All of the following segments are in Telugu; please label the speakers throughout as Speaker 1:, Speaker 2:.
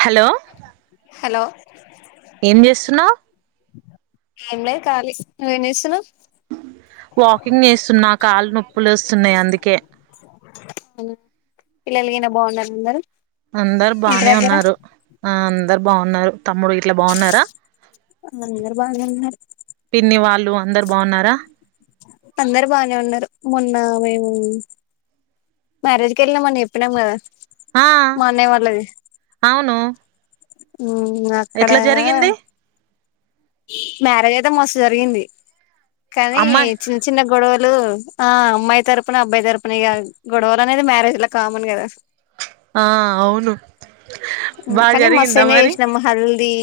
Speaker 1: హలో
Speaker 2: హలో
Speaker 1: ఏం చేస్తున్నావు
Speaker 2: ఏంలే కాలి నువ్వే చేస్తున్నావ్.
Speaker 1: వాకింగ్ చేస్తున్నా కాళ్లు నొప్పులేస్తున్నాయి అందుకే
Speaker 2: పిల్లలు గిన బాగున్నారు అందరూ
Speaker 1: అందరు బానే ఉన్నారు ఆ అందరు బాగున్నారు. తమ్ముడు ఇట్లా బాగున్నారా,
Speaker 2: అందరు బాగానే ఉన్నారు
Speaker 1: పిన్ని వాళ్ళు అందరు బాగున్నారా?
Speaker 2: అందరు బాగానే ఉన్నారు. మొన్న మేము మ్యారేజ్కి వెళ్ళినామని చెప్పినాం కదా.
Speaker 1: ఆ
Speaker 2: మా అన్నయ్య వాళ్ళది
Speaker 1: అవును
Speaker 2: ఊ
Speaker 1: ఎట్లా
Speaker 2: అక్కడేగ
Speaker 1: జరిగింది
Speaker 2: మ్యారేజ్ అయితే మస్తు జరిగింది. కానీ
Speaker 1: అమ్మాయి
Speaker 2: చిన్న చిన్న గొడవలు లు ఆ అమ్మాయి తరుపున అబ్బాయి తరుపున ఇగ గొడవలు అనేది మ్యారేజ్లా కామన్ కదా
Speaker 1: ఆ అవును బాగా
Speaker 2: కని మస్త్
Speaker 1: జరిగిందా
Speaker 2: ఎంజాయ్
Speaker 1: మరి
Speaker 2: చేసినం హల్దీ,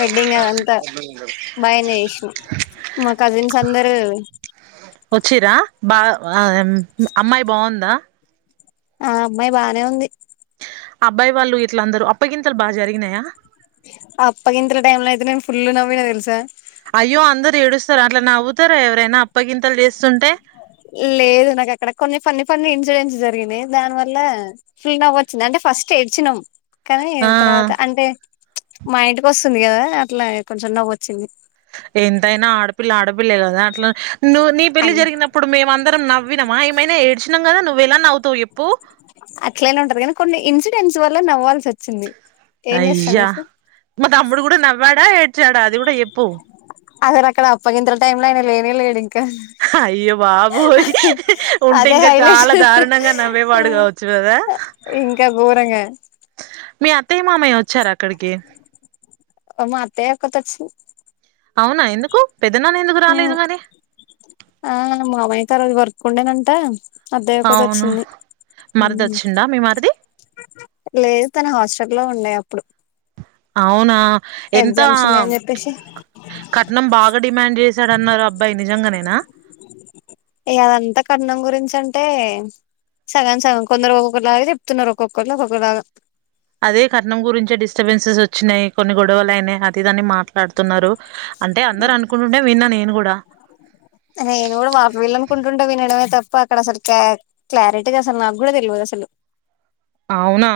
Speaker 2: వెడ్డింగ్ అదంతా బా ఎంజాయ్ చేసినం మా కజిన్స్ అందరూ
Speaker 1: వచ్చిరా బా అమ్మాయి బాగుందా
Speaker 2: ఆ అమ్మాయి బానే ఉంది.
Speaker 1: అబ్బాయి వాళ్ళు ఇంట్ల అందరూ అప్పగింతలు బాగా జరిగినయా
Speaker 2: అప్పగింతల టైమ్ల అయితే నేన్ ఫుల్ నవ్విన తెల్సా
Speaker 1: అయ్యో అందరు ఏడుస్తారు అట్ల నవ్వు తర ఎవరైనా అప్పగింతలు చేస్తుంటే
Speaker 2: లేదు నాక్ అక్కడ కొన్ని ఫన్నీ ఫన్నీ ఇన్సిడెంట్స్ జరిగినయి దాని వల్ల ఫుల్ నవ్వొచ్చింది అంటే ఫస్ట్ ఏడ్చినం కానీ
Speaker 1: ఆ
Speaker 2: తర్వాత అంటే మా ఇంటికి వస్తుంది కదా అట్లా కొంచెం నవ్వొచ్చింది.
Speaker 1: ఎంతైనా ఆడపిల్ల ఆడపిల్లే కదా అట్లా నువ్వు నీ పెళ్లి
Speaker 2: అన్
Speaker 1: జరిగినప్పుడు మేమందరం నవ్వినమా ఏమైనా ఏడ్చినం కదా నువ్వేలా నవ్వు తొయిపు
Speaker 2: అట్లనే ఉంటరు గని కొన్ని ఇన్సిడెంట్స్ వల్ల నవ్వాల్సి వచ్చింది. ఏం చేస్తాం
Speaker 1: అయ్యా
Speaker 2: చెప్పు
Speaker 1: మా తమ్ముడు గుడా నవ్వాడా ఏడ్చాడా అది గుడా చెప్పు
Speaker 2: అసల్ అక్కడ అప్పగింతల టైమ్లో ఆయన లేనే లేడు కా
Speaker 1: అయ్యో బాబోయ్ ఉంటే ఇంకా
Speaker 2: హైలైట్
Speaker 1: చాలా దారుణంగా నవ్వేవాడు కావచ్చు కదా
Speaker 2: ఇంకా ఘోరంగా
Speaker 1: మీ అ తే మామయ్య చరా అక్కడికి
Speaker 2: ఒకతోచింద్
Speaker 1: అవునా ఎందుకు పెద్దనాన్న ఎందుకు రాలేదు మరి
Speaker 2: కుండనంత అబ్బాయి ఒకటి
Speaker 1: అవునా
Speaker 2: వచ్చింది
Speaker 1: మరిది వచ్చిండా మీ మరిది
Speaker 2: లేదు తను హాస్టటల్లో ఉండే అప్పుడు
Speaker 1: అవునా ఎంత
Speaker 2: ఎగ్జామ్స్ ఉన్నయ్ చెప్పేసి
Speaker 1: కట్నం బాగా డిమాండ్ చేశాడన్నారు అబ్బాయి నిజంగనేనా
Speaker 2: ఇగ అదంతా కట్నం గురించి అంటే సగం సగం కొందరు ఒక్కొక్కలాగా చెప్తున్నరు. ఒకొక్కరు ఒక్కొక్కలాగా
Speaker 1: అదే కట్నం గురించే డిస్టర్బెన్సెస్ వచ్చినయి కొన్ని గొడవలైనయి అది ఏది అని మా ట్లాడుతున్నారు. అంటే అందరు అనుకుంటుంటే విన్నా నేను గుడా
Speaker 2: నేను గుడా వాళ్ళు వీళ్ళనుకుంటుంటే వినడమే తప్ప అక్కడ అసల్ క క్లారిటీగా అసలు నాక్ గుడా తెల్వది అసలు
Speaker 1: అవునా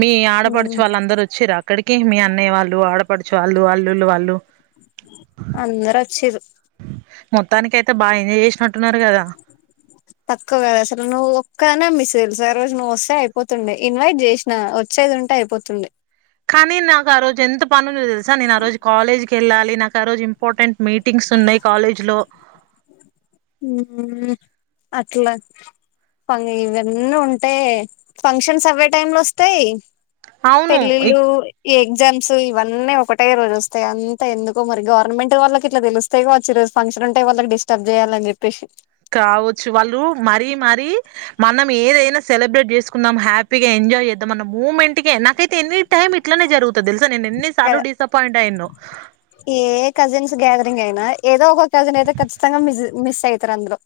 Speaker 1: మీ ఆడపడుచు
Speaker 2: ఉమ్
Speaker 1: వాళ్ళందరూ వచ్చింరా అక్కడికి మీ అన్నయ్య వాళ్ళు ఆడ పడుచు వాళ్ళు వాల్లుు వాళ్ళు
Speaker 2: అందరు వచ్చిరు
Speaker 1: మొత్తానికిైతే
Speaker 2: తక్కువ వళసలు నువు ఒక్క నమ్మి ల్సారి రోజు నువ్వు వస్తే అయిపోతుండే ఇన్వైట్ చేసినా వచ్చేది ఉంటే అయిపోతుంది
Speaker 1: కాాని నాకు ఆ రోజంత పనులు తెలుస నేను ఆ రోజు కాలేజ్ కి వెళ్ళాలి నాకు ఆ రోజు ఇంపార్టెంట్ మీటింగ్స్ ఉన్నాయి్ కాలేజ్ లో
Speaker 2: అట్లా ఇవన్నీ ఉంటాయి ఫంక్షన్స్ అవే టైమ్ లో వస్తాయి
Speaker 1: అవును ఈ
Speaker 2: పెళ్ళిళ్ళు ఈ ఎగ్జామ్స్ ఇవన్నీ ఒకటే రోజు వస్తాయి అంత ఎందుకో మరి గవర్నమెంట్ వాళ్ళకి ఇట్లా తెలుస్తె వచ్చు ఈ రోజు ఫంక్షన్ ఉంటే వాళ్ళకి డిస్టర్బ్ చేయాలి అలా చెప్పేసి
Speaker 1: కావచ్చు వాళ్ళు మరీ మరీ మనం ఏదైనా సెలబ్రేట్ చేసుకున్నాం హ్యాపీగా ఎంజాయ్ చేద్దాంమన్న మూమెంట్ కే నాకైతే ఎన్ని టైమ్ ఇట్లానే జరుగుతుంది తెలుసా నేను ఎన్ని సార్లు
Speaker 2: కదా
Speaker 1: డిసప్పయింట్ అయ్యాను
Speaker 2: ఏ కజిన్స్ గ్యాదరింగ్ అయినా ఏదో ఒక కజిన్ అయితే ఖచ్చితంగా మిస్ అయితారు అందరు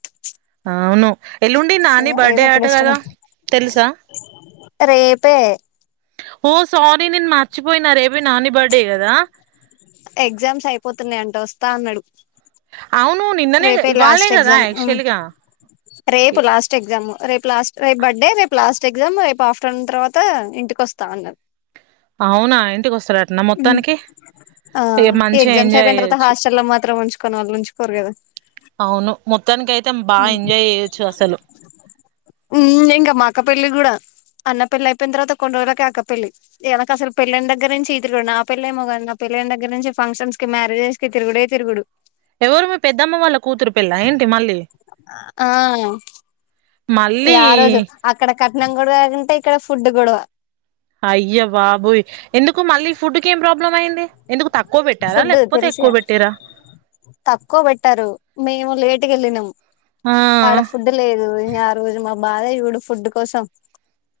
Speaker 1: అవును ఎల్లుండి నాని
Speaker 2: ఏదో
Speaker 1: బర్త్డే
Speaker 2: ఒక
Speaker 1: ఆట కదా
Speaker 2: డిస్టర్బెన్స్
Speaker 1: తెలుసా
Speaker 2: రేపే
Speaker 1: ఓ సారీ నేను మర్చిపోయిన రేపు నాని బర్డే కదా
Speaker 2: ఎగ్జామ్స్ అయిపోతున్నాయి అంట వస్తా అన్నాడు
Speaker 1: అవును నిన్ననే
Speaker 2: రేపే
Speaker 1: ఇవాళనే
Speaker 2: లాస్ట్
Speaker 1: కదా
Speaker 2: ఎగ్జామ్
Speaker 1: యాక్చువల్ గా
Speaker 2: రేపు లాస్ట్ ఎగ్జామ్ రేపు లాస్ట్ రేపు బర్డే రేపు లాస్ట్ ట్ ఎగ్జామ్ రేపు ఆఫ్టర్నూన్ తర్వాత ఇంటికి వస్తా అన్నాను
Speaker 1: అవునా ఇంటికి వస్తా
Speaker 2: ఆ ఈ
Speaker 1: మంచిగా
Speaker 2: ఎగ్జామ్స్
Speaker 1: ఎంజాయ్
Speaker 2: అయిపోయిన తర్వాత
Speaker 1: చేయొచ్చు
Speaker 2: హాస్టల్ లో మాత్రం ఉంచుకొని వాళ్ళు ఉంచుకోరు కదా
Speaker 1: అవును మొత్తానికి అయితే బాగా ఎంజాయ్ చేయొచ్చు అసలు
Speaker 2: ఉ ఇంగా మా అక్క పెళ్ళి కూడా అన్న పెళ్లి అయితం తర్వాత కొన్ని రోజులకే అక్క పెళ్లి వెనుక అసలు పెళ్లి యిన దగ్గర నుంచి ఈ తిగుడు నా పెళ్ళ ఏమో కాదు నా పెళ్లిళ దగ్గర నుంచింక్షన్ కి మ్యేజెస్ కి తిగుడే తిగుడు
Speaker 1: ఎవరు మీ పెద్దమ్మ వాళ్ళ కూతురు పెళ్ళ అ ఏంటి మళ్ళీ
Speaker 2: ఆ
Speaker 1: మళ్ళీ
Speaker 2: న కూడా కాగాంటే ఇక్కడ ఫుడ్ కూడా
Speaker 1: అయ్య బాబోయి్ ఎందుకు మళ్లి ఫుడ్ కీ ఏం ప్రాబ్లం అయ్యంది
Speaker 2: ఫుడ్ తెలిసి తక్కువ పెట్టారు మీ ఇవ ల లేట్ గ వెళ్లి నాంమ్
Speaker 1: ఆ
Speaker 2: తడ ఫుడ్ లేదు ఇక ఆ రోజు మా బాధ ఇప్పుడు ఫుడ్ కోసం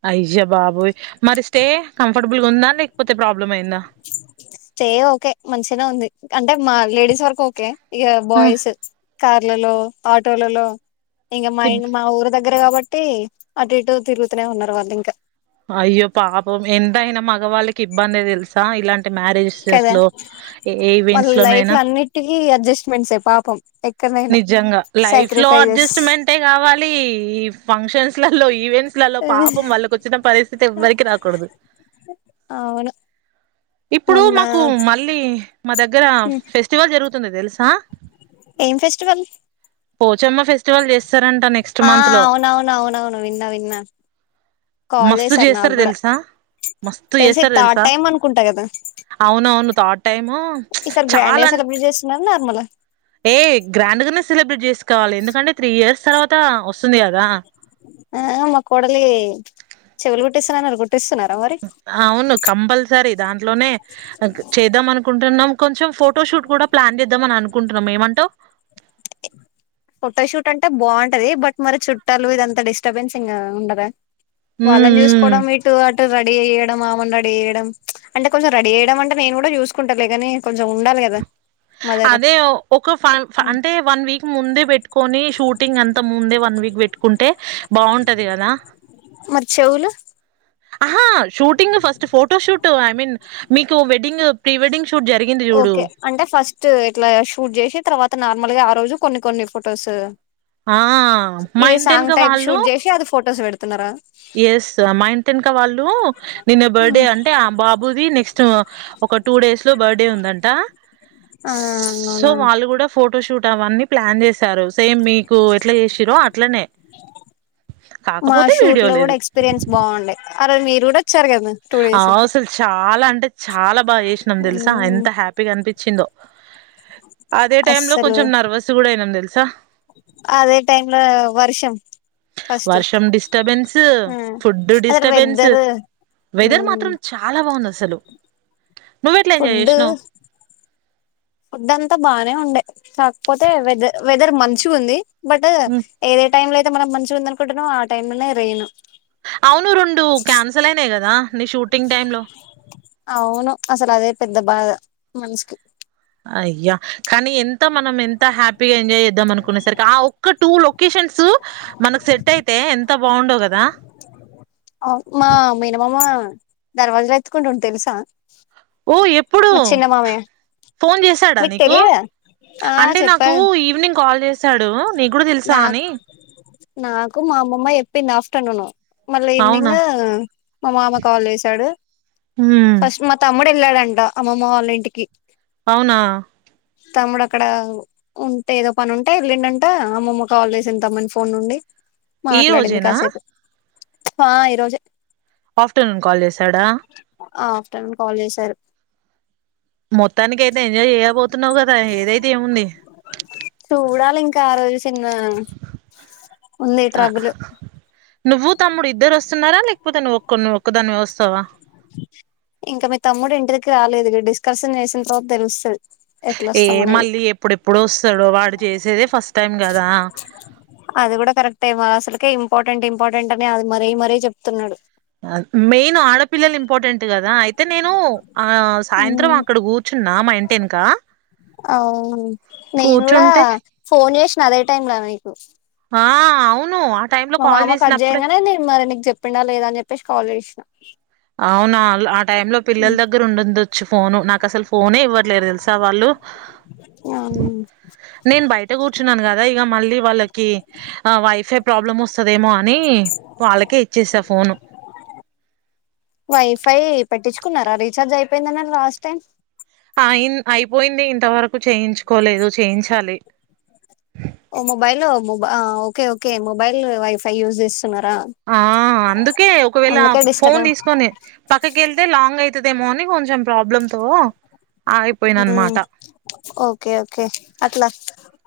Speaker 1: అయ్యా బాబోయ్ మరి స్టే కంఫర్టబుల్ గా ఉందా లేకపోతే ప్రాబ్లమ్
Speaker 2: స్టే ఓకే మంచినే ఉంది అంటే మా లేడీస్ వరకు ఓకే ఇగా
Speaker 1: ఆ
Speaker 2: బాయ్స్ క లలో ఆటోలలో ఇంగ మా
Speaker 1: ఇబ్
Speaker 2: ఇట్ మా ఊరు దగ్ దగ్గర కాబట్టి అటు ఇటు తిరుగుతూనే ఉన్నారు వాళ్ళు ఇంకా
Speaker 1: అయ్యో పాపం ఎంతయినా మగవాళ్ళకి ఇబ్బంది తెలుసా ఇలాన్
Speaker 2: కదా వాళ్ళ
Speaker 1: ఈవెంట్స్
Speaker 2: లైఫ్
Speaker 1: లోనైనా
Speaker 2: లో అన్నిటికి అడ్జస్ట్మెంట్ స్ పాపం ఎక్కడనైనా
Speaker 1: నిజంగా లైఫ్ లో
Speaker 2: సాక్రిఫైజెస్
Speaker 1: అడ్జస్ట్మెంటే కావాలి ఈ ఫంక్షన్స్ ల లో ఈవెంట్స్ లలో పాపం వాళ్ళకి వచ్చిన పరిస్థితి ఎవ్వరికి రాకూడదు
Speaker 2: అవును
Speaker 1: ఇప్పుడు
Speaker 2: మొన్న
Speaker 1: మాకు మళ్ళీ మా దగ్గర ఫెస్టివల్ జరుగుత్ తుంది తెలుసా
Speaker 2: ఏం ఫెస్టివల్
Speaker 1: పోచమ్మ ఫెస్
Speaker 2: ఆ అవునవును అవునవును విన్నా విన్నా కాల్
Speaker 1: మస్తు
Speaker 2: చేసారు నాకు
Speaker 1: చేస్తారు
Speaker 2: కూడా
Speaker 1: తెలుసా మస్తు
Speaker 2: తెలిసి
Speaker 1: చేస్తారు
Speaker 2: థర్డ్
Speaker 1: తెలుసా
Speaker 2: టైం అనుకుంట
Speaker 1: అవునవును థర్డ్ టైము
Speaker 2: ఈసారి గ్రాండ్ గా
Speaker 1: చాలా అన్
Speaker 2: సెలబ్రేట్ చేస్తున్నారు నార్మల్
Speaker 1: ఏ గ్రాండ్ గానే సెలబ్రేట్ చేస్ కావాలి ఎందుకంటే తీ ఇయర్స్ తర్వత్ అంత వస్తుంది గదా
Speaker 2: ఆ మా కోడలి చెవుల్ గుట్టస్తా నన్నారు గూర్
Speaker 1: అవును కంపల్సరిత్ దాంట్లోనే అక్ చేద్దాం అనుకుంటున్నాం కొంచెం ఫోటో షూట్ కూడా ప్లాన్ చేద్దాం అని అనుకుంటున్నాం ఏమంటావ్
Speaker 2: ఫొటోషూట్ అంటే బాగుంటది బట్ మరి చుట్టాలు ఇదంతా డిస్టర్బెన్సింగ్ ఉండదా
Speaker 1: ఉమ్
Speaker 2: వాళ్ళను
Speaker 1: ఉమ్
Speaker 2: చూసుకోవడం ఇటు అటు ఇటు రెడీ ఏయడం ఆమెను రెడీ చేయడం అంటే కొంచెం రెడీ చేయడం అంటే నేను గూడా చూసుకుంటాలే గాని కొంచెం ఉండాలి గదా
Speaker 1: అదే ఒక ఫన్ అంటే వన్ వీక్ ముందే కొని షూటింగ్ అంత ముందే వన్ వీక్ పెట్టుకుంటే బాగుంటది గదా
Speaker 2: మరి చెవులు
Speaker 1: ఆహా shooting first photo shoot I mean మీకు వెడ్డింగ్ ప్రీ వెడ్డింగ్ షూట్ జరిగింది జూడు
Speaker 2: ట్ ఇట్లా షూట్ చేసి తర్వాత నార్మల్ గా ఆ రోజు కొన్ని కొన్ని ఫొటోస్
Speaker 1: ఆ! మా
Speaker 2: ఇదే సాంగ్
Speaker 1: ఇంటెనక
Speaker 2: టైప్ షూట్ చేసి అది ఫొటోస్ వెడుతున్నారా
Speaker 1: ఎస్ మా ఇంటేనుక వాళ్ళు నిన్న బర్త్డే అంటే ఆ బాబుది నెక్స్ట్ ఒక టూ డేస్ లో బర్డే ఉందంట
Speaker 2: ఆ
Speaker 1: సో
Speaker 2: అవునా
Speaker 1: వాళ్ళు కూడా ఫోటోషూట్ అవన్నీ ప్లాన్ చేస్ టారు సేమ్ మీకు ఎట్లా చేసిరో అట్లనే కాకపోతే వీడియోల్
Speaker 2: రోడ్ ఎక్స్పీరియన్స్ బాగుండే ఆ రోజు మీరు కూడా వచ్చారు కదా టూ డేస్
Speaker 1: అవ్ అసల్ చాలా అంటే చాలా బాగా చేసినాం తెలుసా ఎంత హ్యాపీగా అనిపించిందో అదే టైమ్ లో
Speaker 2: అస్సలు
Speaker 1: కొంచెం నర్వస్ కూడా అయినాం తెల్ చా
Speaker 2: అదే టైం లో వర్షం ఫస్ట్
Speaker 1: వర్షం డిస్టర్బెన్స్
Speaker 2: ఆ
Speaker 1: ఫుడ్
Speaker 2: అక్కడ
Speaker 1: డిస్టబెన్స్
Speaker 2: వెదర్
Speaker 1: వెదర్ మాత్రం చాలా బాగుంది అసలు నువ్ ఎట్లా ఎంజాయ్
Speaker 2: ఫుడ్
Speaker 1: చేసినావ్
Speaker 2: ఫుడ్ అంతా బానే ఉండే కాకపోతే వెద వెదర్ మంచిగా ఉంది బట్ ఏదే టైమ్ లో అయితే మనం మంచిగా ఉంది అనుకుంటన్నామ్ ఆ టైం లనే రెయిను
Speaker 1: అవును రెండు క్యాన్సల్ అయినాయి కదా నీ షూటింగ్ టైమ్ లో
Speaker 2: అవును అసలు అదే పెద్ద బాధ మనుసుకి
Speaker 1: అయ్యా కానీ ఎంత మనం ఎంత హ్యాపీగా ఎంజాయ్ చేద్దాం అనుకునేసరికి ఆ ఒక్క టూ లొకేషన్స్ మనకు సెట్ అయితే ఎంత బాగుండో కదా
Speaker 2: అ మా మేనా మామ దర్వాజ్ లు ఎత్తుకుంటుండు తెలుసా
Speaker 1: ఓ ఎప్పుడు
Speaker 2: మా చిన్న మామయ్య
Speaker 1: ఫోన్ చేసాడా
Speaker 2: మీకు
Speaker 1: నీకు
Speaker 2: తెలియదా ఆ
Speaker 1: అంటే
Speaker 2: చెప్పా
Speaker 1: నాకు ఈవినింగ్ కాల్ చేశాడు నీ కూడా తెలుసా
Speaker 2: నాకు
Speaker 1: అని
Speaker 2: ఫ్టర్ నూన్ మళ్ళ ఈవినింగ్
Speaker 1: అవునా
Speaker 2: మా మామ కాల్ చేసాడు
Speaker 1: హ్మ్
Speaker 2: ఫస్ట్ మా తమ్ముడు వెళ్ళాడన్ అమ్మమ్మ వాళ్ళ ఇంటికి
Speaker 1: అవునా
Speaker 2: తమ్ముడు అక్కడ ఉంటే ఏదో పని ఉంటే ఎల్లిన్ డంట అమ్మమ్మ కాల్ చేసిాంది తమ్మని ఫోన్ నుండి
Speaker 1: ఈ
Speaker 2: మాట్లాడింది
Speaker 1: రోజేనా
Speaker 2: కాసేపు హా ఈ రోజె
Speaker 1: ఆఫ్టర్నూన్ కాల్ చేసాడా
Speaker 2: ఆ ఆఫ్టర్నూన్ కాల్ చేశారు
Speaker 1: మొత్తానికి అయితే ఎంజాయ్ చేయబోతున్నావు కదా ఏదైతే ఏముంది
Speaker 2: చూడాలి ఇంకా ఆ రోజు చిన్న ఉంది ట్రబుల్
Speaker 1: నువ్వు తమ్ముడు ఇద్దరు వస్త సున్నారా ఒ ఒక్క ఒ ఒక్కదానివే ఒస్ కదా
Speaker 2: ఇంకా మీ తమ్ముడు ఇంటి దగ్కిర రాలేదు డిస్కషన్ చేసిన తర్వాత తెలుస్తుంది
Speaker 1: ఏ మళ్ళీ ఎప్పుడెప్పుడు వస్తాడో వాడు చేసేదే ఫస్ట్ టైం కదా
Speaker 2: ఇంపార్టెంట్ంర్టెంట్ అని అది మరీ మరీ చెప్తున్నాడు
Speaker 1: మెయిన్ ఆడపిల్లలు ఇంపార్టెంట్ కదు కదా అయితే నేను ఆ సాయంత్రం అక్కడ కూర్చున్నా మా ఇంటి వెనుక
Speaker 2: అవును నేను కూడా
Speaker 1: కూర్చుంటే
Speaker 2: ఫోన్ చేసిన అదే టైం లోనా మీకు
Speaker 1: ఆ అవును టైమ్ లో
Speaker 2: మా
Speaker 1: కాల్
Speaker 2: మామ
Speaker 1: చేసినప్పుడే
Speaker 2: కట్చేయంగానే నేను మరి నీకు చెప్పిండా లేదాని చెప్పేసి కాల్చేసిననా
Speaker 1: అవునా ఆ టైమ్ లో పిల్లల దగ్గర ఉండుందు ఫోను నాకు అసలు ఫోన్ ఇవ్వట్లేదు తెలుసా వాళ్ళు నే బయట కూర్చున్నాను కదా ఇ మళ్ళీ వాళ్ళకి వై ప్రాబ్లమ్ వస్తుందేమో అని వాళ్ళకే ఇచ్చేసా ఫోను
Speaker 2: వైఫై పెట్టించుకున్నారా రీచార్జ్ అయిపోయిందన్నరు లాస్ట్ టైం
Speaker 1: అయిన్ అయిపోయింది ఇంతవరకు చేయించుకోలేదు చేయించాలి
Speaker 2: ఓ మొబైల్ మొబ ఓకే ఓకే మొబైల్ వైఫై యూజె
Speaker 1: ఆ అందుకే ఒకవేళ
Speaker 2: అందుకే డిస్టర్బ్
Speaker 1: ఫోన్ తీసుకొని పక్కకి వెళ్తే లాంగ్ అయితు అవుదేమోని కొంచెం ప్రాబ్లమ్ తో ఆగిపోయిన అనమాట
Speaker 2: ఓకే ఓకే అట్లా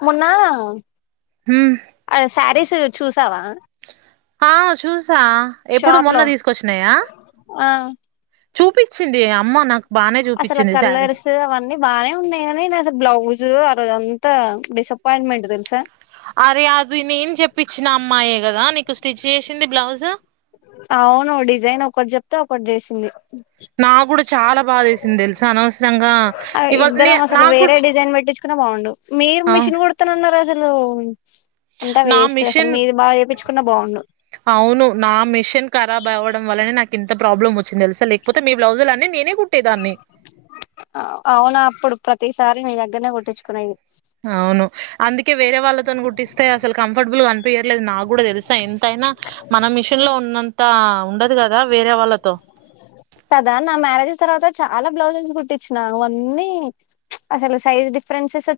Speaker 2: మొన్నా
Speaker 1: ఉమ్
Speaker 2: సిలో చూసావా
Speaker 1: ఆ చూసా ఎప్పుడు
Speaker 2: షాప్
Speaker 1: మొన్న
Speaker 2: లో
Speaker 1: తీసుకొచ్చినాయా
Speaker 2: ఆ
Speaker 1: చూపించింది అమ్మ నాకు బానే
Speaker 2: అసలు
Speaker 1: చూపించింది శారీస్
Speaker 2: కలర్స్ అవన్నీ బానే ఉన్నాయి కానీ నే అసలు బ్లౌజు ఆ రోజంత ఎంత డిసప్పాయింట్మెంట్ తెలుసా
Speaker 1: అరే అది నేను చెప్పచ్చిన అమ్మాయే కదా నీకు స్టిచ్ చేసింది బ్లౌజ్ జ
Speaker 2: అవును డిజైన్ ఒకటి చెప్తే ఒకటి చేసింది
Speaker 1: నా కూడా చాలా బాదేసింది తెలుసు అనవసరంగా ఇవా న
Speaker 2: ఇద్దరం అసలు
Speaker 1: నా
Speaker 2: వేరే
Speaker 1: కూడా
Speaker 2: డిజైన్ పెట్టించుకున్నా బాగుండు మీరు
Speaker 1: ఆ
Speaker 2: మిషన్ కుడతానన్నారు అసలు అంతా వేస్ట్ అసలు
Speaker 1: మిషన్
Speaker 2: మీది బాగా చేపించుకున్నా బాగుండు
Speaker 1: షన్ ఖరాబ్ అవ్వడం వల్లనే నాకు ఎంత ప్రాబ్లం వచ్చింది తెలుసా నీకు
Speaker 2: అవునా అప్పుడు ప్రతిసారి నీ దగ్గ దనే కొట్టిచ్చుకోనతే
Speaker 1: అవును అందిక్ కి వేరే వాళ్ళతో గుట్టిస్తే అసలు కంఫర్టబుల్గా అనిపించట్లేదు నా కూడా తెలుసా ఎంతైనా మన మిషన్ లో న్నంతా ఉండదు కదా వేరే వాళ్ళతో
Speaker 2: కదా నా మ్యారేజ్ తర్వాత చాలా బ్లౌజెస్ కుట్టించినా అన్నీ అసలు సైజ్ డిఫరెన్సెస్ వచ్చి